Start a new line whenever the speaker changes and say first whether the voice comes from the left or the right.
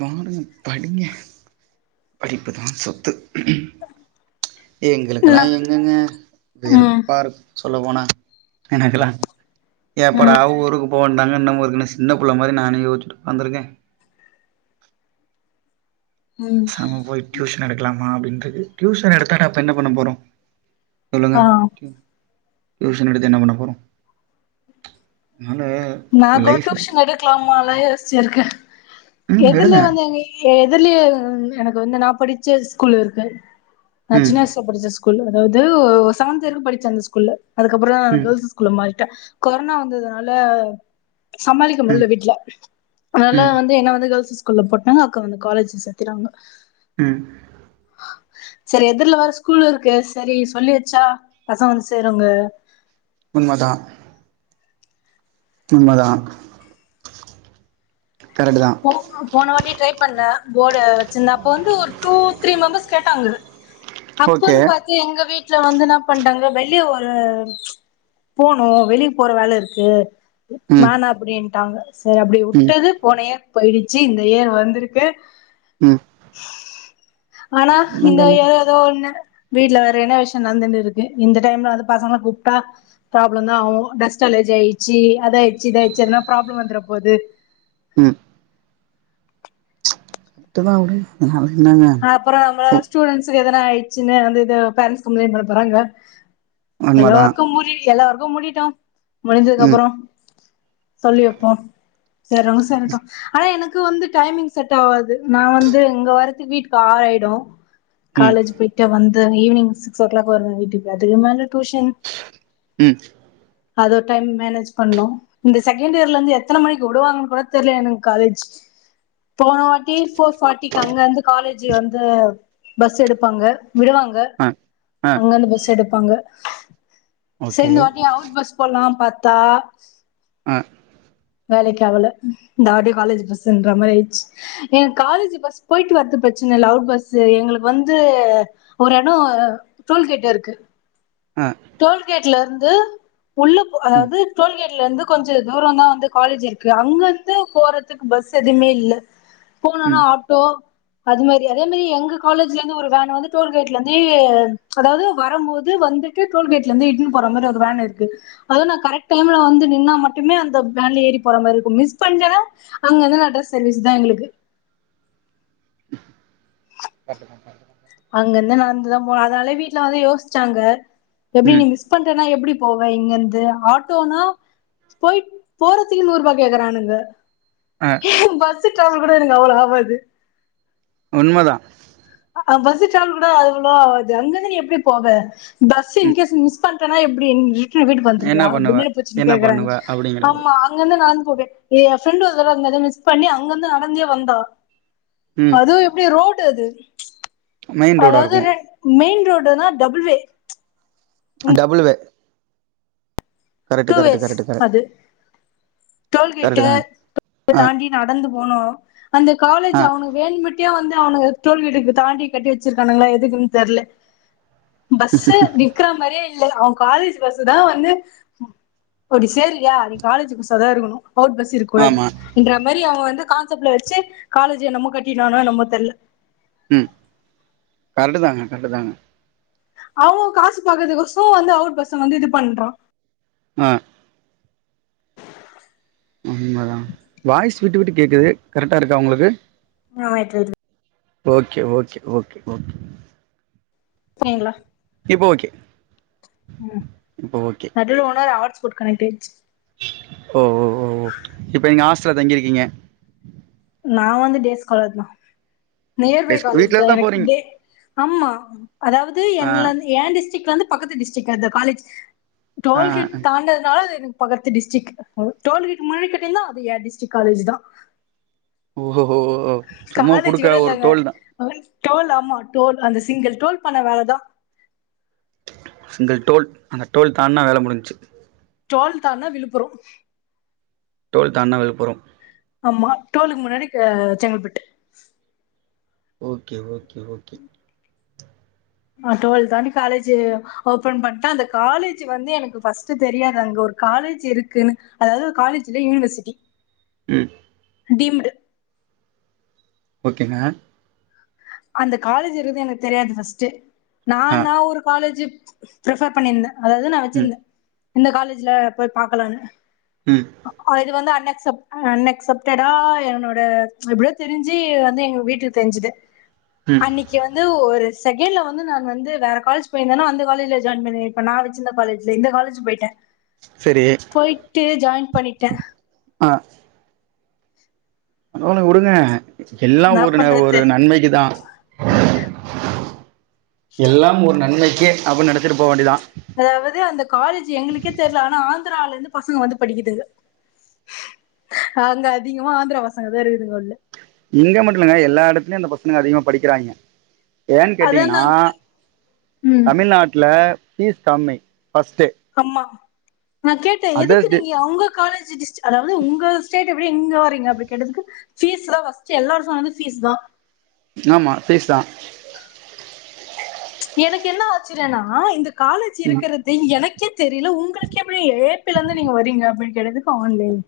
right: பாருங்க படிங்க படிப்புதா சொத்து எங்களுக்கெல்லா
left: நா
right: எங்கெங்க
left: ம்
right: வெறுப்பாருக் சொல்ல போனா எனக்கெல்லா எப்படா
left: ம்
right: ஊருக்கு போவன் தாங்க இன்னுமு இருக்குனு சின்ன புள்ள மாரி நானே யோச்சுட்டு உக்காந்திருக்கே
left: ம்
right: சம் போய் டியூஷன் எடுக்கலாம அப்படின்னு அடுத்து டியூஷன் எடுத்த அப்ப என்ன பண்ண போறோம் சொல்லுங்க
left: ஆ
right: டியூஷன் எடுத்து என்ன பண்ணப் போறோம்
left: நா கூட டியூஷன் எடுக்கலாமேனு யோசிச்ச செர்க்கே
right: ம் எடுங்க
left: எதுல வந்துங்க எது அதுலயே எனக்கு வந்து நான் படிச்ச ஸ்கூல்ல இருக்கு நான்
right: ம்
left: சின்ன வயசுல படிச்ச ஸ்கூல் குள்ள அதாவது ஒரு செவன்த் வரைக்கும் படிச்ச அந்த ஸ்கூல்ல அதுக்கப்புறம்
right: ம்
left: கேர்ள்ஸ் ஸ்கூல்ல மாறிட்டா கொரோனா வந்ததுனால சமாளிக்க
right: ம்
left: முடியல வீட்டுல அதனால
right: ம்
left: வந்து என்ன வந்து கேர்ள்ஸ் ஸ்கூல் ஸ்கூல்ல போட்டாங்க அக்கா வந்து காலேஜ் சேர்த்துட்டாங்க
right: ஹம்
left: சரி எதிர்ல வேற ஸ்கூல் இருக்கு சரி சொல்லி வச்சா பசங்க வந்து சேருங்க
right: உண்ம தான் உண்மதான்
left: போ போன வாட்டியே ட்ரை பண்ண போர்டா வச்சிருந்தாப்ப ஒரு டூ த்ரீ மெம்பர்ஸ் கேட்டாங்க
right: ஓகே
left: அப்பன்னு பாத்து எங்க வீட்டு வீட்டுல வந்து என்ன பணடாங்க வெளிய ஒரு போனும் வெளிய போற வேல இருக்கு
right: ம்
left: மானா அப்படட்டின்டாங்க சரி அப்படி
right: ம்
left: விட்டது போனயே போயிடுச்சு இந்த இயர் வந்திருக்கு
right: ம்
left: ஆனா இந்த
right: என்னங்க
left: இயர் ஏதோ ஒண்ணு வீட்டுல வேற என்ன விஷயம் நடந்துனு இருக்கு இந்த டைம்ல வந்து பசங்களை கூப்பிட்டா ப்ராப்ளம் தான் ஆவும் டஸ்டாலேஜ் ஆயடுச்சு அத ஆயிடுச்சு இத ஆயடுச்சு எனா ப்ராப்ளம் வந்துட போது
right: உம் ட்டுனவிடு அவ
left: அப்புறம் ஆஹ பஸ்டூடெண்டஸ் எத்தனை ஆயிடுச்சு வந்து இதே பேரன்ட்ஸ் கம்ப்ளைண்ட் பண்ண போறாங்க
right: உண்மதா
left: எல்லாக்கும் முடி எல்ல புக்க மூடிட்டோம் முடிஞ்சதுக்கு
right: ம்
left: அப்புறம் சொல்லி வைப்போம் செரவங்க சேரட்டும் ஆனா எனக்கு எனக்கு வந்து டைமிங் செட் ஆவாது நான் வந்து எங்க வரத்துக்கு வீட்டு ஆரு ஆயிடும்
right: ம்
left: காலேஜ் போய்டிட்ட வந்து ஈவினி் சிகஸ் ஓ கிலாக் வருவன் வீட்டுக்கு அதுக்கு மேல டூஷன்
right: ம்
left: அதோ டைம் மேனேஜ் பண்ணும் இந்த செகண்ட் இயர்ல இருந்து எத்தன மணிக்கு விடுவாங்கன்னு கூட தெரில எனக்கு காலேஜ் போன வாட்டி போர் பார்ட்டிக்கு அங்க வந்து காலேஜ் வந்து பஸ் எடுப்பாங்க விடுவாங்க
right: ஆ ஆ
left: அங்கந்து பஸ் எடுப்பாங்க
right: ஓகே
left: சரிந்து இத்த வாட்டி அவுட் பஸ் போலாம் பா த்தா
right: ஆ
left: வேலைக்காவல இந்தவாடி காலேஜ் பஸ்ன்ற மாரி ஆயிடுச்சு எங்க காலேஜ் பஸ் போயிட்டு வரது பிரச்சன இல்ல லவுட் பஸ் எங்களுக்கு வந்து ஒரு இடம் டோல் கேட் இருக்கு
right: ஆ
left: டோல் கேட்ல இரு ந்து உள்ள போகாது
right: ம்
left: அதாவது டோல்கேட் இருந்து கொஞ்சம் தூரம் தான் வந்து காலேஜ் இருக்கு அங்கிருந்து போறதுக்கு பஸ் எதுவுமே இல்ல போனும்னா
right: ம்
left: ஆட்டோ அது மாரி அதே மாரி எங்க காலேஜ்ல இருந்து ஒரு வேணானாவது டோல் கேட்ல இருந்து அதாவது வரும்போது வந்து ந்துட்டு டோல்கேட்டில இருந்து இட்டுக்கினு போற மாரி ஒரு வேன் இருக்கு அத நான் கரெக்ட் டைம்ல வந்து நின்னா மட்டுமே அந்த வேனில் ஏறி போற மாரி இருக்கும் மிஸ் பண்ணிட்டேன் அங்க இருந்து நட சர்வீஸ் எங்களுக்கு
right: கரெக்ட்டு தான் கரெக்ட்டு தான்
left: அங்க இருந்து நடந்துதான் போனும் அதனாலே வீட்டு்ல வந்து யோசிச்சாங்க எப்படி நீ
right: ம்
left: மிஸ் பண்றனா எப்படி போவ இங்க இருந்து ஆட்டோனா போயி போறதுக்கு நூறு ரூபாய் கேக்குறானுங்க
right: ஆ
left: பஸ் கூட எனக்கு அவ்வளோ ஆவாது
right: உண்மைதான்
left: பஸ்சு சார்ஜ கூட அவ்வளோவ ஆகாது அங்கந்து எப்படி போக பஸ்
right: ம்
left: இங்க மிஸ் ஆனா எப்படி வீட்டுக்கு
right: என்ன
left: வந்துருவியா
right: பண்ணுவ
left: பின்னானு போச்சு
right: என்ன
left: கேக்குறாங்க
right: பண்ணுவ அப்டிங்கிற ஒரு
left: ஆமா அங்க வந்து நான் என் ஃப்ரெண்ட் ஒருதடவ மிஸ் பண்ணி அங்கிருந்து நடந்தே வந்தா
right: ம்
left: அதுவும் எப்படி ரோடு அது
right: மெயின் ரோடா
left: அதாவது
right: இருக்கு
left: ரெண் மெயின் ரோடு தான் double way
right: double way correct
left: two
right: correct
left: ways
right: correct correct
left: அது
right: கரெக்ட்
left: டோல்கேட்டு
right: தாங்க ஆ
left: தாண்டி நடந்து போனும் அந்த காலேஜ்
right: ஆ
left: அவனு வேன்ட்டு வந்து அவனுங்க தோல்வீட்டுக்கு தாண்டி கட்டி வச்சிருக்கானுங்களா எதுக்குன்னு தெரியல பஸ்ஸு நிக்கற மார்யே அவன் காலேஜ் பஸ் தான் வந்து அப்படி சேர்ரியா நீ காலேஜ் பஸ் அதான் இருக்கணும் அவுட் பஸ் இருக்குல
right: ஆமா
left: இருக்குற மாரி அவன் வந்து கான்செப்ட்ல வச்சு காலேஜ்ஜை நம்ம கட்டினானோம் ஏன்னமோ தெரியல
right: உம் கரெக்ட்டு தாங்க கரெக்ட்டு தாங்க
left: அவுங்க காசு பாக்குறதுகுவசும் வந்து அவுட் பஸ்சம் வந்து இது பண்றான்
right: ஆஹ உண்ம தான் வாய்ஸ் விட்டு விட்டு கேக்குது கரெக்டா இருக்கா உங்களுக்கு
left: ஆமா விட்டு விட்டு
right: ஓகே ஓகே ஓகே ஓகே இப்போ ஓகே
left: உம்
right: இப்போ ஓகே
left: [unintelligible] குட்கனெக்ட் ஆயிடுச்சு
right: ஓ ஓ ஓ இப்ப நீங்க ஆஹாஸ்டல்ல தங்கிருக்கீங்க
left: நான் வந்து டேஸ் காலர் தான் நியர் பை
right: டெஸ்க்
left: காலேஜ்
right: வீட்ல இருந்து
left: தான்
right: போறீங்க
left: எனக்கு ஆமா அதாவது
right: ஆ
left: என்ல என் டிஸ்டிக்ல இருந்து பக்கத்து டிஸ்ட்ரிக் அந்த காலேஜ்
right: ஆ
left: டோல்கட் தாண்டதுனால அதுக்கு பக்கத்து டிஸ்டிக் டோல்கட் முன்னாடி கட்டி இருந்தா அது என் டிஸ்டிக் காலேஜ் தான்
right: ஓ ஓஓஓ சும்மா குடுக்கா
left: கூட
right: ஒரு
left: இல்லங்க
right: டோல் தான்
left: டோல் ஆமா டோல் அந்த சிங்கிள் டோல் பண்ண வேலைதான்
right: சிங்கிள் டோல் அந்த டோல் தானா வேலை முடிஞ்சிச்சு
left: டோல் தான்ணா விழுப்புரம்
right: டோல் தான்ணா விழுப்புரம்
left: ஆமா டோலுக்கு முன்னாடி செங்கல்பட்டு
right: ஓகே ஓகே ஓகே
left: ஆஹ் டுவெல்த் தாண்டி காலேஜ் ஓபன் பண்ணிட்டா அந்த காலேஜ் வந்து எனக்கு பஸ்ட் தெரியாது அங்க ஒரு காலேஜ் இருக்குன்னு அதாவது காலேஜ்ல யூனிவர்சிட்டி
right: உம்
left: டிம்டு
right: ஓகேங்க
left: அந்த காலேஜ் இருக்குது எனக்கு தெரியாது பர்ஸ்ட் நான
right: ஆ
left: நான ஒரு காலேஜ் பிரிஃபர் பண்ணியிருந்தேன் அதாவது நான்
right: ம்
left: வச்சிருந்தேன் இந்த காலேஜ்ல போய் பாக்கலான்னு
right: ம்
left: இது வந்து அண்ண அன்எக்சப்டடா என்னோட எப்படியோ தெரிஞ்சு வந்து எங்க வீட்டுக்கு தெரிஞ்சுது
right: ம்
left: அன்னைக்கு வந்து ஒரு ஒரு செகண்ட்ல வந்து நான் வந்து வேற காலேஜ்யிருந்தோ அந்த காலேஜ்ல ஜாயின் பண்ணேன் இப்ப நான் வச்சிருந்த காலேஜ்ல இந்த காலேஜ்போயிட்டேன்
right: சரி
left: போயிட்டு ஜாயின் பண்ணிட்டேன்
right: அத விடுங்க எல்லாம்
left: நான்
right: ஒரு ஒரு
left: பண்றது
right: நன்மைக்குதான் எல்லாம் ஒரு நன்மைக்குே அப்படினு நனச்சிட்டு போ வேண்டிதான்
left: அதாவது அந்த காலேஜ் எங்களுக்கே தெர்ல ஆனா ஆந்திரில இருந்து பசங்க வந்து படிக்குதுங்க அங்க அதிகமா ஆந்திரா பசங்க தான் இருக்குதுங்க உள்ள
right: இங்க மட்டும் இல்லங்க எல்லா இடத்துலயும் இந்த பசங்க அதிகமா படிக்கிறாங்க ஏன்னு
left: அதான்
right: கேட்டீங்கன்னா
left: நான் கே- ம்,
right: தமிழ்நாட்டுல பீஸ் கம்மி ஃபஸ்ட்டு
left: ஆமா நான் கேட்டேன் எதுக்கு
right: அதர்ஸ் டி
left: நீங்க உங்க காலேஜ் அதாவது உங்க ஸ்டேட் எப்படி எங்க வரீங்க அப்படி கேட்டதுக்கு பீஸ் தான் எல்லாரரும் பஸ்ட் பீஸ் தான்
right: ஆமா பீஸ் தான்
left: ஆஹ எனக்கு என்ன ஆச்சுறேன்னா இந்த காலேஜ்
right: ம்
left: இருக்கத எனக்கு என் தெரியல உங்களுக்கு எப்படி ஏப்பில இருந்து நீங்க வரீங்க அப்படின்னு கேட்டேன் ஆன்லைன்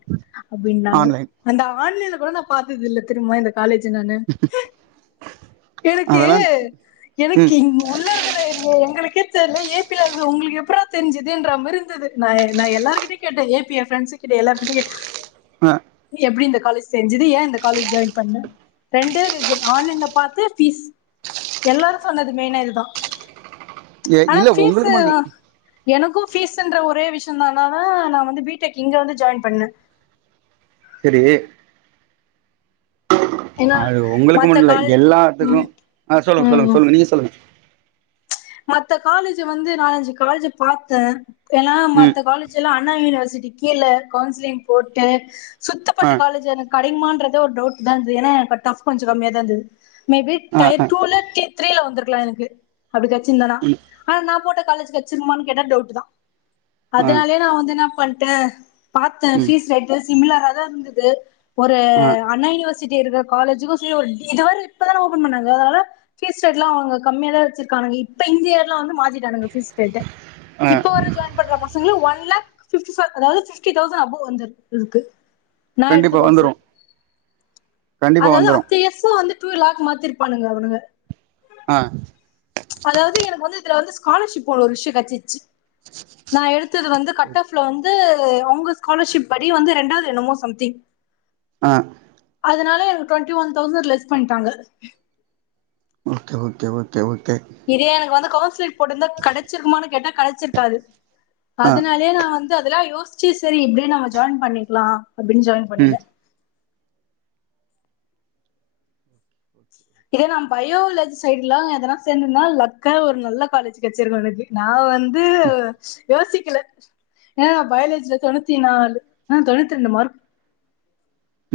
left: அப்படின்னாங்க
right: ஆன்லைன்
left: அந்த ஆன்லைன்ல கூட ப பா்த்ததில்ல தும் காலேஜ் நானு எனக்கு
right: அதெல்லா ம்
left: எனக்கு உள்ள இருக்கற எங்க எனக்கே ஏபில இருக்கிற உங்களுக்கு எப்படி தெரிஞ்சது என்ற இருந்தது நான் நான் எல்லாவற்றையும் கேட்டேன்
right: ஆ
left: நீ எப்படி இந்த காலேஜ் செஞ்சது ஏன் இந்த காலேஜ் ஜாயின் பண்ண ரெண்டே ரீசன் ஆன் என் பார்த்த எல்லாரும் சொன்னது மெயினா இதுதான்
right: ஏ இல்ல உங்களுக்கு மட்டுமில்லை
left: பீஸ் என்ற ஒரே விஷயம் தான்ன தான் நான் வந்து பிடெக் இங்க வந்து ஜாயின் பண்ணே
right: சரி
left: ஏன்னா
right: அது உங்களுக்கு
left: மத்த
right: மட்டும் இல்ல
left: காலேஜ்
right: எல்லாத்துக்கும்
left: ம்
right: ஆஹ் சொல்லுங்க சொல்லுங்க
left: ம்
right: சொல்லுங்க நீங்க சொல்லுங்க
left: மத்த காலேஜ் வந்து நாலஞ்சு காலேஜ் பாத்தேன் ஏன்னா
right: ம்
left: மத்த காலேஜ் எல்லாம் அண்ணா யூனிவர்சிட்டி கீழ கவுன்சிலிங் போட்டேன்
right: ஆ
left: சுத்தப்பட்ட காலேஜ் எனக்கு கிடக்குமான்றது ஒரு டவுட் தா ஏன்னா கட் ஃப் கொஞ்சம் கம்மியா தான் இருந்தது மேபி டை
right: ஆ ஆ
left: டுள த்ரிள வந்து க்கலா எனக்கு அப்டித சின்னனா
right: ம்
left: ஆ நா போட்ட காலேஜ் கச்சிருமான்னு கேட்ட டவுட் தான்
right: ஆ
left: அதனாலயே நா வந்து நா பண்ட் ட பாத்தன்
right: ம்
left: பீஸ் ரெட்ரஸ் சிமிலரா தா இருந்தது ஒரு
right: ஆ
left: அண்ணா யூனிவஸ் சிட்டி இருக்க காலேஜிக்கு ச் ஓ டி இது வேர இப்பதான ஓபன் பண்ணாங்க அதனால பீஸ் ரேட்டலாம் அவங்க கம்மியா தான் வச்சிரு கங்கி இப்ப இந்தயியர்ல வந்து மா த்திடானுக பீஸ் பெட்டா
right: ஆ
left: இப்ப வர ஜாயின் பண்ற பசங்கள ஒன் லாக் பிப்டி போர் அதாவது பிப்டி தொசன் அபோவ் வந்து இருக்கு நா எடுத்து
right: கண்டிப்பா
left: கோர்ஸ்
right: வந்துரு கண்டிப்பா வந்துரு
left: அதாவது [unintelligible] டூ லக்கு மாத்திருப்பானுங்க அவனுங்க
right: ஆ
left: அதாவது எனக்கு வந்து இதுல வந்து ஸ்காலர்ஷிப் போ ஒரு விஷயம் கெச்சிச்சு நா எடுத்தது வந்து கட் ஆப்ல து உ அவங்க ஸ்காலர்ஷிப் படி வந்து ரெண்டாது என்னமோ சம்திங்
right: அன்
left: அதனால எனக்கு டொண்டி ஒன் தௌசண்ட் லெஸ் பண்ட்டாங்க
right: ஓகே ஓக்கே ஓக்கே ஓக்
left: இதே எனக்கு வந்து கொவ் போட்டுந்த கடச்சியிக்குமானு கெட்டா கழச்சிருக்காது
right: ஆ
left: அதனாலயே நா வந்து அதெல்லாம் யோசிச் சி சரி பி எட் நம்ப ஜாயின் பண்ணிக்கலா அப்டின்னு ஜாயின் பண்ணிட்ட
right: ம்
left: இதே நான் பயோலஜி சைட் எல்லா எதனா சேர்ந்தனா லக்கா ஒரு நல்ல காலேஜ் கெச்சிருக்கும் எனக்கு நான் வந் து சி யோசிக்கல அ பயாலஜி தொண்ணூத்தி நாலு ஆ தொண்ணூத்தி ரெண்டு மார்க்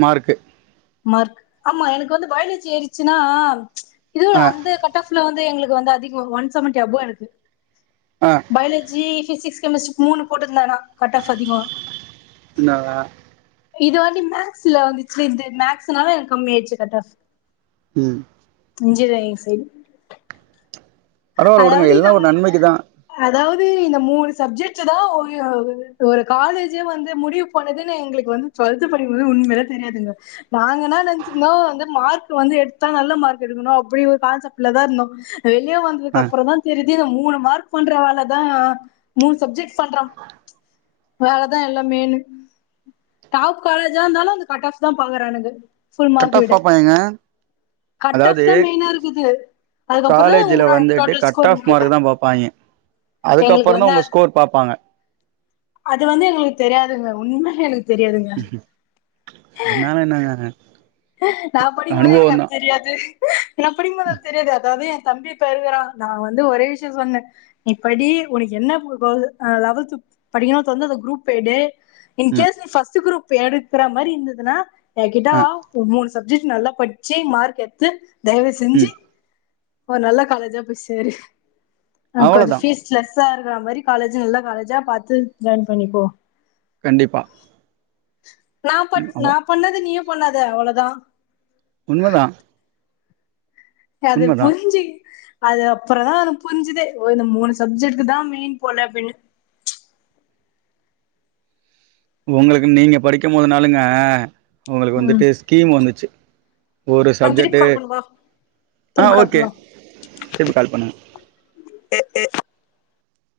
right: மாயிக்கு
left: மார்க் ஆமா எனக்கு வந்து பயாலஜி ஏறிச்சின்னா இதுவு
right: ஆ
left: அந்த கட் ஆப்ல வந் எங்களுக்கு வந்து அதிகம் ஒன் செவன்டி அப்பாடிருக்கு
right: ஆ
left: பாயோலஜி ிசிக்ஸ் கெமிஸ்ட் மூணு போட்டு போட்டிருந்தானா கட்டப் அதிகம்
right: என்னடா
left: இது வந்து மேக்ஸ்ல வந்துச்சு இது மேக்ஸ்ல எனக்கு கம்மி ஆயிச்சு கட் ஆப்
right: உம்
left: இன்ஜினியரிங் சைட
right: பரவாயில்ல உடுங்க எல்லாம் ஒரு நன்மைக்குதான்
left: அதாவது இந்த மூண சஜெக்ட் தான் ஒரு காலேஜே வந்து முடிவு போனதுன்ன எங்களுக்கு வந்து்த ப உண்ையில தெரியாது நாங்க நினச்சிருந்தோம் மார்க்ந்து எ நல்ல மார்க் எக்கணும் அ ஒரு கசப்லதான் இருந்தோம் வெள
right: ஆ
left: அப்புறம் தான் தெரியுது மூணு மார்க் பண்ற வேலைதான் மூணு சப்ஜெக்ட் பண்றான் வேலைதான் எல்லாம் மெயினு டப் காலேஜா இருந்தாலும் அந்த கட் ஆப் பாக்குறானுங்க புல்
right: கட்
left: மார்க்
right: ஆஃப்
left: எடு
right: பாப்பாய்ங்க
left: கட் ஆப்
right: அதாவது
left: தான் மெயினா இருக்குது அதுக்கப்புறம் தான் உ
right: ட்டு கட் ஆஃப் மார்க்க் தான் இது கட் ஆப் மார்க் பார்ப்பாங்க
left: எங்களுக்கு
right: அதுக்கப்புறம் தான்
left: வந்து
right: உங்க ஸ்கோர் பார்ப்பாங்க
left: அது வந்து எங்களுக்கு தெரியாதுங்க உண்மைகளை
right: உம்ம் அது நான என்னான
left: நான் படிக்கும்போது எனக்கு அது தெரியாது என்ன படிக்கத தெரியாது அதாவது தம்பிப் இருக்கறான் நான் வந்து ஒரே விஷயம் சொன்னேன் இப்படி உனக்கு என்ன லெவல்த் படிக்கணும் தந்து குரூப் எடு
right: ம்
left: இன்கேஸ் நீ பஸ்ட் குருப் இப்ப எடுக்கற மாதிரி இருந்ததுன்னா எகிட்டா
right: ஆ
left: வா மூணு சப்ஜெக்ட் நல்லா படிச்சு மார்க் எடுத்து தயவு செஞ்சு
right: ம்
left: ஓ நல்ல காலேஜா போயி் சேரு அ
right: அவ்ளோதா
left: கொஞ்சம் ீஸ்லெஸ் [inaudible] இருக்கிற மாதிரி காலேஜ் நல்ல காலேஜா பார்த்து ஜாயின் பண்ணிக்கோம்
right: கண்டிப்பா
left: நான் ப
right: ம் அவ
left: நான் பண்ணது நீ பண்ணாத அவ்வளோதான்
right: உண்மதான்
left: அது புரிஞ்சு அது அப்புற தான்து புரிஞ்சுதே ஓ இந்த மூணு சப்ஜெக்டக்கு தான் மெயின் போல அப்படின்னு
right: உங்களுக்கு நீங்க படிக்கும் போது நாளுங்க உங்களுக்கு
left: ம்
right: வந்துட்டு ஸ்கீம் வந்துச்சு ஒரு
left: நா திருப்பி
right: சப்ஜெக்ட்டு
left: கால் பண்ணவா
right: ஆ
left: திருப்பி கால்
right: ஓகே
left: பண்ணவா
right: இப்போ கால் பண்ணுன
left: ஏ ஏ